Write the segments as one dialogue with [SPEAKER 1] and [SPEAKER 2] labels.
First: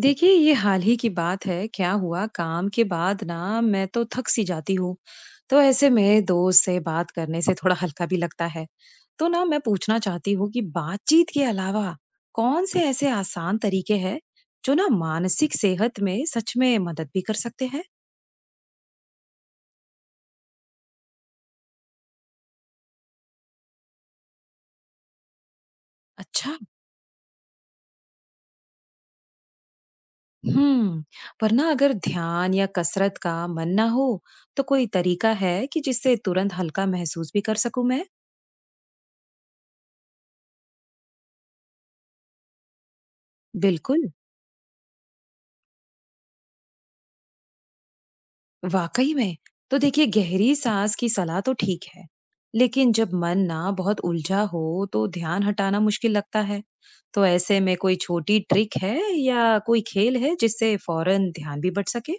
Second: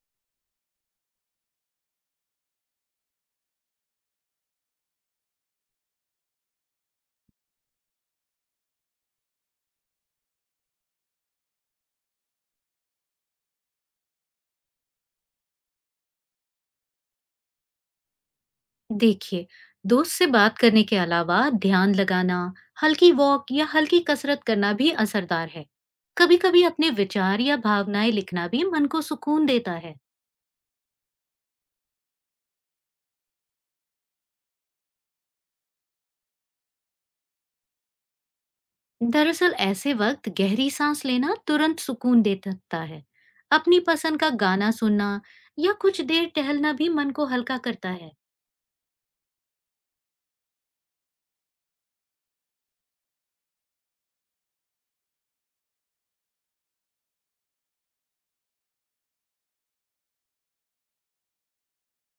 [SPEAKER 1] देखिए ये हाल ही की बात है। क्या हुआ, काम के बाद ना मैं तो थक सी जाती हूँ। तो ऐसे में दोस्त से बात करने से थोड़ा हल्का भी लगता है। तो ना मैं पूछना चाहती हूँ कि बातचीत के अलावा कौन से ऐसे आसान तरीके हैं जो ना मानसिक सेहत में सच में मदद भी कर सकते हैं।
[SPEAKER 2] देखिए, दोस्त से बात करने के अलावा ध्यान लगाना, हल्की वॉक या हल्की कसरत करना भी असरदार है। कभी
[SPEAKER 1] अच्छा।
[SPEAKER 2] कभी अपने विचार या भावनाएं लिखना भी मन को सुकून देता है।
[SPEAKER 1] हम्म। पर ना अगर ध्यान या कसरत का मन ना हो तो कोई तरीका है कि जिससे तुरंत हल्का महसूस भी कर सकूं मैं।
[SPEAKER 2] दरअसल ऐसे वक्त गहरी सांस लेना तुरंत सुकून दे सकता है। अपनी
[SPEAKER 1] बिल्कुल।
[SPEAKER 2] पसंद का गाना सुनना या कुछ देर टहलना भी मन को हल्का करता है।
[SPEAKER 1] वाकई में। तो देखिए गहरी सांस की सलाह तो ठीक है लेकिन जब मन ना बहुत उलझा हो तो ध्यान हटाना मुश्किल लगता है। तो ऐसे में कोई छोटी ट्रिक है या कोई खेल है जिससे फौरन ध्यान भी बट सके।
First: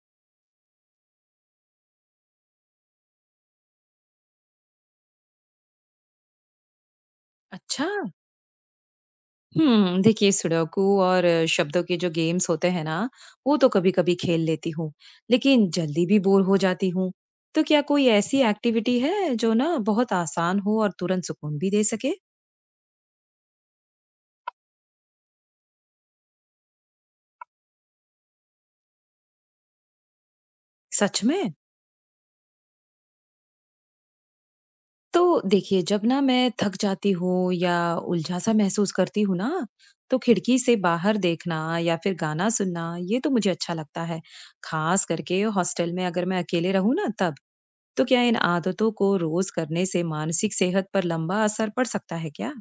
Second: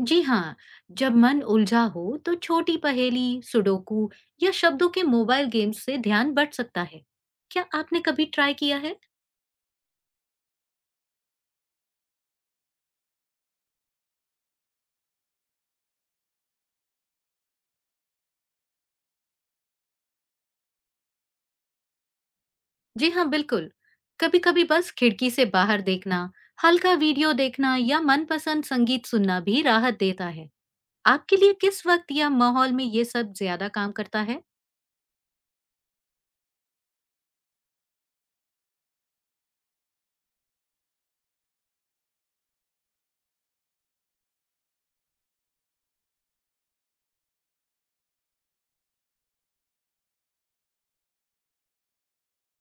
[SPEAKER 2] जी हाँ, जब मन उलझा हो तो छोटी पहेली, सुडोकू या शब्दों के मोबाइल गेम्स से ध्यान बट सकता है। क्या
[SPEAKER 1] अच्छा।
[SPEAKER 2] आपने कभी ट्राई किया है?
[SPEAKER 1] हम्म। देखिए सुडोकू और शब्दों के जो गेम्स होते हैं ना वो तो कभी कभी खेल लेती हूँ लेकिन जल्दी भी बोर हो जाती हूँ। तो क्या कोई ऐसी एक्टिविटी है जो ना बहुत आसान हो और तुरंत सुकून भी दे सके।
[SPEAKER 2] जी हाँ, बिल्कुल। कभी कभी बस खिड़की से बाहर देखना, हल्का वीडियो देखना या मनपसंद संगीत सुनना भी राहत देता है।
[SPEAKER 1] सच
[SPEAKER 2] आपके
[SPEAKER 1] में।
[SPEAKER 2] लिए किस वक्त या माहौल में ये सब ज्यादा काम करता है?
[SPEAKER 1] तो देखिए जब ना मैं थक जाती हूँ या उलझा सा महसूस करती हूँ ना तो खिड़की से बाहर देखना या फिर गाना सुनना ये तो मुझे अच्छा लगता है। खास करके हॉस्टल में अगर मैं अकेले रहूँ ना तब। तो क्या इन आदतों को रोज करने से मानसिक सेहत पर लंबा असर पड़ सकता है क्या।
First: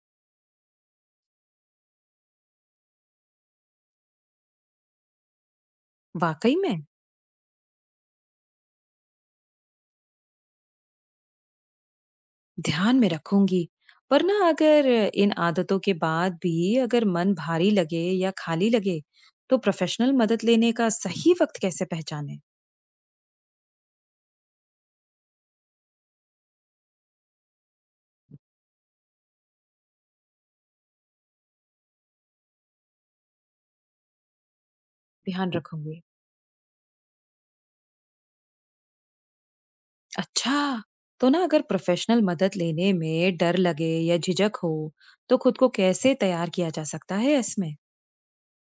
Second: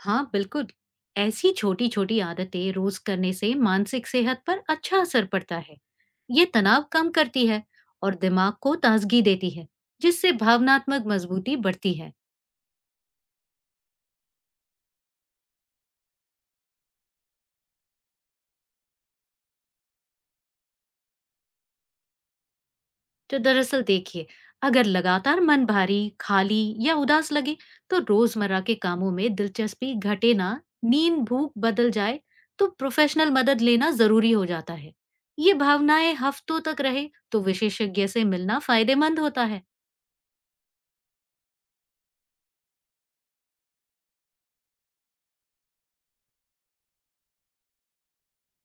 [SPEAKER 2] हाँ बिल्कुल, ऐसी छोटी छोटी आदतें रोज करने से मानसिक सेहत पर अच्छा असर पड़ता है। ये
[SPEAKER 1] वाकई में।
[SPEAKER 2] तनाव कम करती है और दिमाग को ताजगी देती है, जिससे भावनात्मक मजबूती बढ़ती है।
[SPEAKER 1] ध्यान में रखूंगी। पर ना अगर इन आदतों के बाद भी अगर मन भारी लगे या खाली लगे तो प्रोफेशनल मदद लेने का सही वक्त कैसे पहचाने।
[SPEAKER 2] तो दरअसल देखिए, अगर लगातार मन भारी, खाली या उदास लगे, तो रोजमर्रा के कामों में दिलचस्पी घटे, ना नींद भूख बदल जाए, तो प्रोफेशनल मदद लेना जरूरी हो जाता है।
[SPEAKER 1] ध्यान
[SPEAKER 2] ये
[SPEAKER 1] रखूंगी।
[SPEAKER 2] भावनाएं हफ्तों तक रहे तो विशेषज्ञ से मिलना फायदेमंद होता है।
[SPEAKER 1] अच्छा! तो ना अगर प्रोफ़ेशनल मदद लेने में डर लगे या झिझक हो, तो खुद को कैसे तैयार किया जा सकता है इसमें?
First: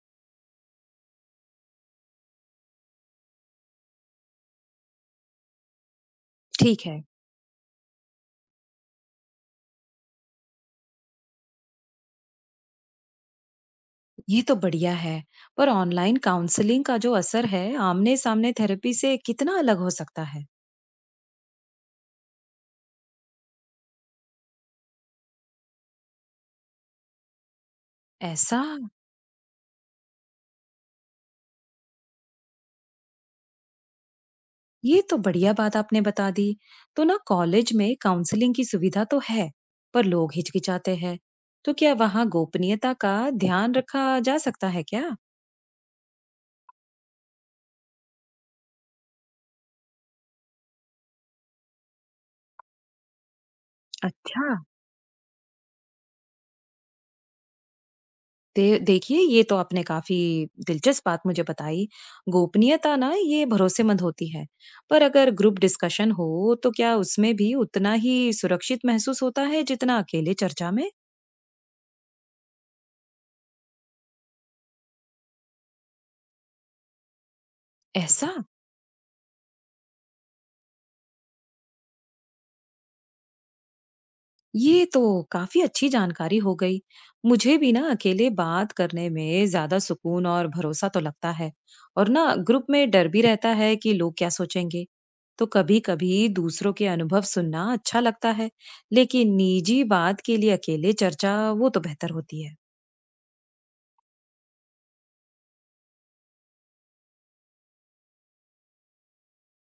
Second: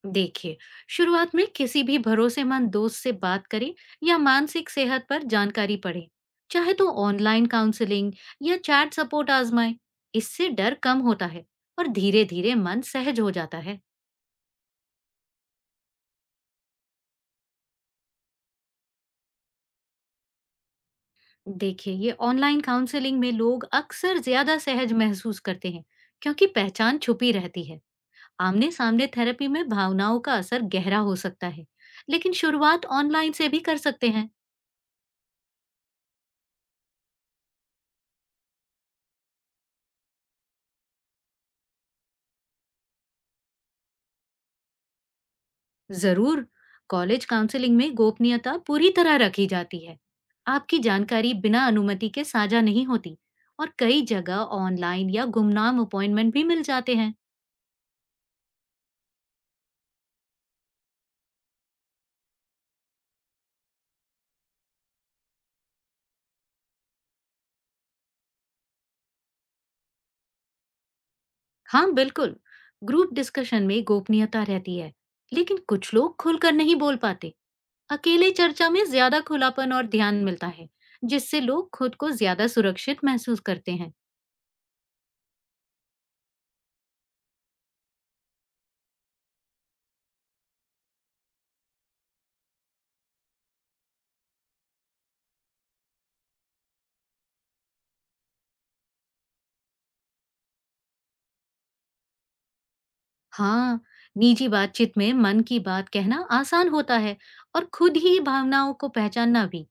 [SPEAKER 2] देखिए, शुरुआत में किसी भी भरोसेमंद दोस्त से बात करें या मानसिक सेहत पर जानकारी पढ़ें। चाहे
[SPEAKER 1] ठीक
[SPEAKER 2] तो
[SPEAKER 1] है।
[SPEAKER 2] ऑनलाइन काउंसलिंग या चैट सपोर्ट आजमाएं। इससे डर कम होता है और धीरे धीरे मन सहज हो जाता है।
[SPEAKER 1] ये तो बढ़िया है। पर ऑनलाइन काउंसलिंग का जो असर है, आमने-सामने थेरेपी से कितना अलग हो सकता है?
[SPEAKER 2] देखिए, ये ऑनलाइन काउंसलिंग में लोग अक्सर ज्यादा सहज महसूस करते हैं, क्योंकि पहचान छुपी रहती है।
[SPEAKER 1] ऐसा?
[SPEAKER 2] आमने सामने थेरेपी में भावनाओं का असर गहरा हो सकता है, लेकिन शुरुआत ऑनलाइन से भी कर सकते हैं।
[SPEAKER 1] ये तो बढ़िया बात आपने बता दी। तो ना कॉलेज में काउंसलिंग की सुविधा तो है, पर लोग हिचकिचाते हैं। तो क्या वहाँ गोपनीयता का ध्यान रखा जा सकता है क्या?
[SPEAKER 2] जरूर, कॉलेज काउंसलिंग में गोपनीयता पूरी तरह रखी जाती है। आपकी जानकारी बिना अनुमति के साझा नहीं होती, और कई
[SPEAKER 1] अच्छा।
[SPEAKER 2] जगह ऑनलाइन या गुमनाम अपॉइंटमेंट भी मिल जाते हैं।
[SPEAKER 1] दे देखिए, ये तो आपने काफ़ी दिलचस्प बात मुझे बताई। गोपनीयता ना ये भरोसेमंद होती है, पर अगर ग्रुप डिस्कशन हो, तो क्या उसमें भी उतना ही सुरक्षित महसूस होता है जितना अकेले चर्चा में?
[SPEAKER 2] हाँ बिल्कुल, ग्रुप डिस्कशन में गोपनीयता रहती है, लेकिन कुछ लोग खुलकर नहीं बोल पाते।
[SPEAKER 1] ऐसा?
[SPEAKER 2] अकेले चर्चा में ज्यादा खुलापन और ध्यान मिलता है, जिससे लोग खुद को ज्यादा सुरक्षित महसूस करते हैं।
[SPEAKER 1] ये तो काफी अच्छी जानकारी हो गई। मुझे भी ना अकेले बात करने में ज्यादा सुकून और भरोसा तो लगता है और ना ग्रुप में डर भी रहता है कि लोग क्या सोचेंगे। तो कभी कभी दूसरों के अनुभव सुनना अच्छा लगता है लेकिन निजी बात के लिए अकेले चर्चा वो तो बेहतर होती है।
[SPEAKER 2] हाँ, निजी बातचीत में मन की बात कहना आसान होता है, और खुद ही भावनाओं को पहचानना भी।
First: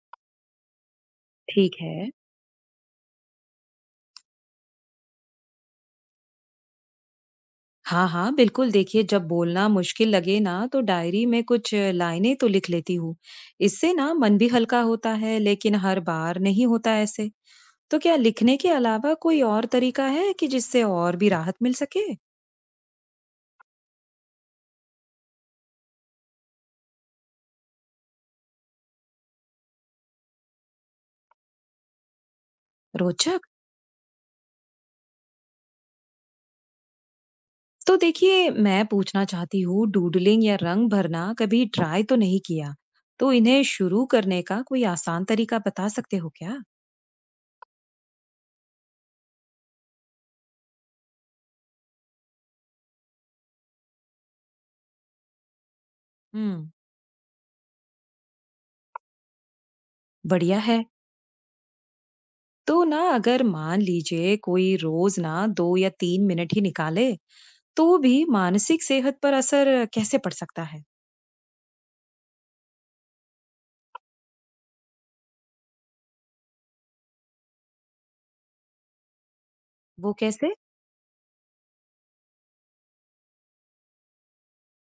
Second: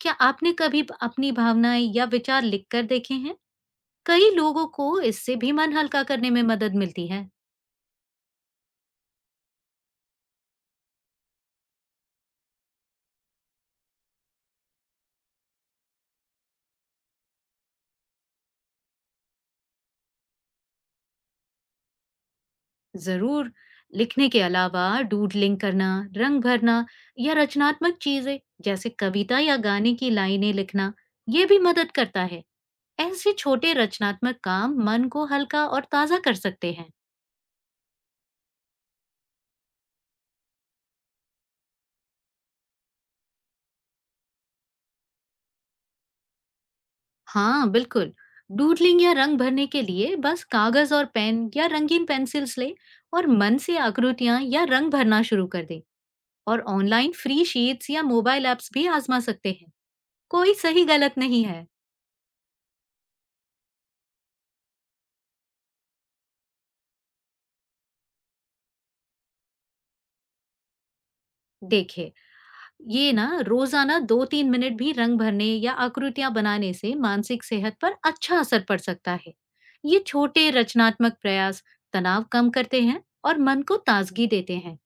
[SPEAKER 2] क्या आपने कभी अपनी
[SPEAKER 1] ठीक
[SPEAKER 2] भावनाएं या
[SPEAKER 1] है।
[SPEAKER 2] विचार लिख कर देखे हैं? कई लोगों को इससे भी मन हल्का करने में मदद मिलती है।
[SPEAKER 1] हाँ हाँ बिल्कुल। देखिए जब बोलना मुश्किल लगे ना तो डायरी में कुछ लाइनें तो लिख लेती हूँ। इससे ना मन भी हल्का होता है लेकिन हर बार नहीं होता ऐसे। तो क्या लिखने के अलावा कोई और तरीका है कि जिससे और भी राहत मिल सके?
[SPEAKER 2] जरूर, लिखने के अलावा डूडलिंग करना, रंग भरना या रचनात्मक चीजें जैसे कविता या गाने की लाइनें लिखना, ये भी मदद करता है। ऐसे
[SPEAKER 1] रोचक।
[SPEAKER 2] छोटे रचनात्मक काम मन को हल्का और ताजा कर सकते हैं।
[SPEAKER 1] तो देखिए, मैं पूछना चाहती हूँ, डूडलिंग या रंग भरना कभी ट्राई तो नहीं किया। तो इन्हें शुरू करने का कोई आसान तरीका बता सकते हो क्या?
[SPEAKER 2] हाँ बिल्कुल, डूडलिंग या रंग भरने के लिए बस कागज और पेन या रंगीन पेंसिल्स ले और मन से आकृतियां या रंग भरना शुरू कर दें। और
[SPEAKER 1] हम्म।
[SPEAKER 2] ऑनलाइन फ्री शीट्स या मोबाइल ऐप्स भी आजमा सकते हैं। कोई
[SPEAKER 1] बढ़िया है।
[SPEAKER 2] सही गलत नहीं है।
[SPEAKER 1] तो ना अगर मान लीजिए कोई रोज ना 2 या 3 मिनट ही निकाले, तो भी मानसिक सेहत पर असर कैसे पड़ सकता है?
[SPEAKER 2] देखिए, ये ना रोजाना दो तीन मिनट भी रंग भरने या आकृतियां बनाने से मानसिक सेहत पर अच्छा असर पड़ सकता है। ये
[SPEAKER 1] वो
[SPEAKER 2] छोटे
[SPEAKER 1] कैसे?
[SPEAKER 2] रचनात्मक प्रयास तनाव कम करते हैं और मन को ताजगी देते हैं।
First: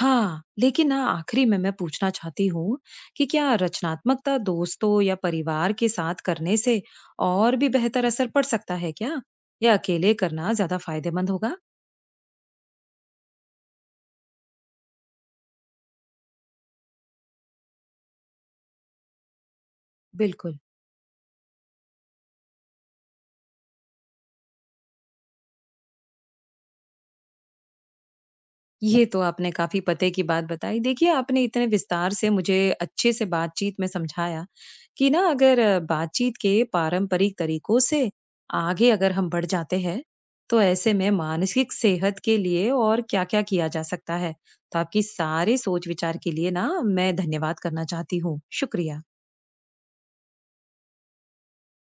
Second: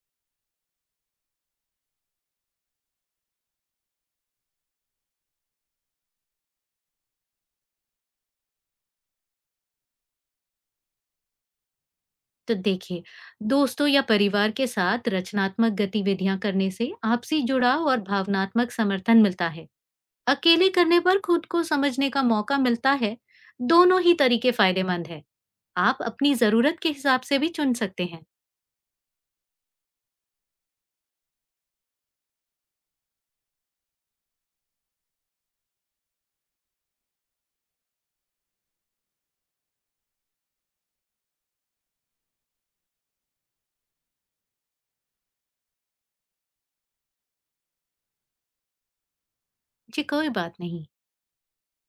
[SPEAKER 1] हाँ, लेकिन ना आखिरी में मैं पूछना चाहती हूँ कि क्या रचनात्मकता दोस्तों या परिवार के साथ करने से और भी बेहतर असर पड़ सकता है क्या? या अकेले करना ज्यादा फायदेमंद होगा?
[SPEAKER 2] तो देखिए, दोस्तों या परिवार के साथ रचनात्मक गतिविधियां करने से आपसी जुड़ाव और भावनात्मक समर्थन मिलता है।
[SPEAKER 1] बिल्कुल।
[SPEAKER 2] अकेले करने पर खुद को समझने का मौका मिलता है। दोनों ही तरीके फायदेमंद है। आप अपनी जरूरत के हिसाब से भी चुन सकते हैं।
[SPEAKER 1] ये तो आपने काफी पते की बात बताई। देखिए, आपने इतने विस्तार से मुझे अच्छे से बातचीत में समझाया कि ना अगर बातचीत के पारंपरिक तरीकों से आगे अगर हम बढ़ जाते हैं, तो ऐसे में मानसिक सेहत के लिए और क्या-क्या किया जा सकता है। तो आपकी सारे सोच-विचार के लिए ना मैं धन्यवाद करना चाहती हूँ। शुक्रिया।
[SPEAKER 2] जी कोई बात नहीं।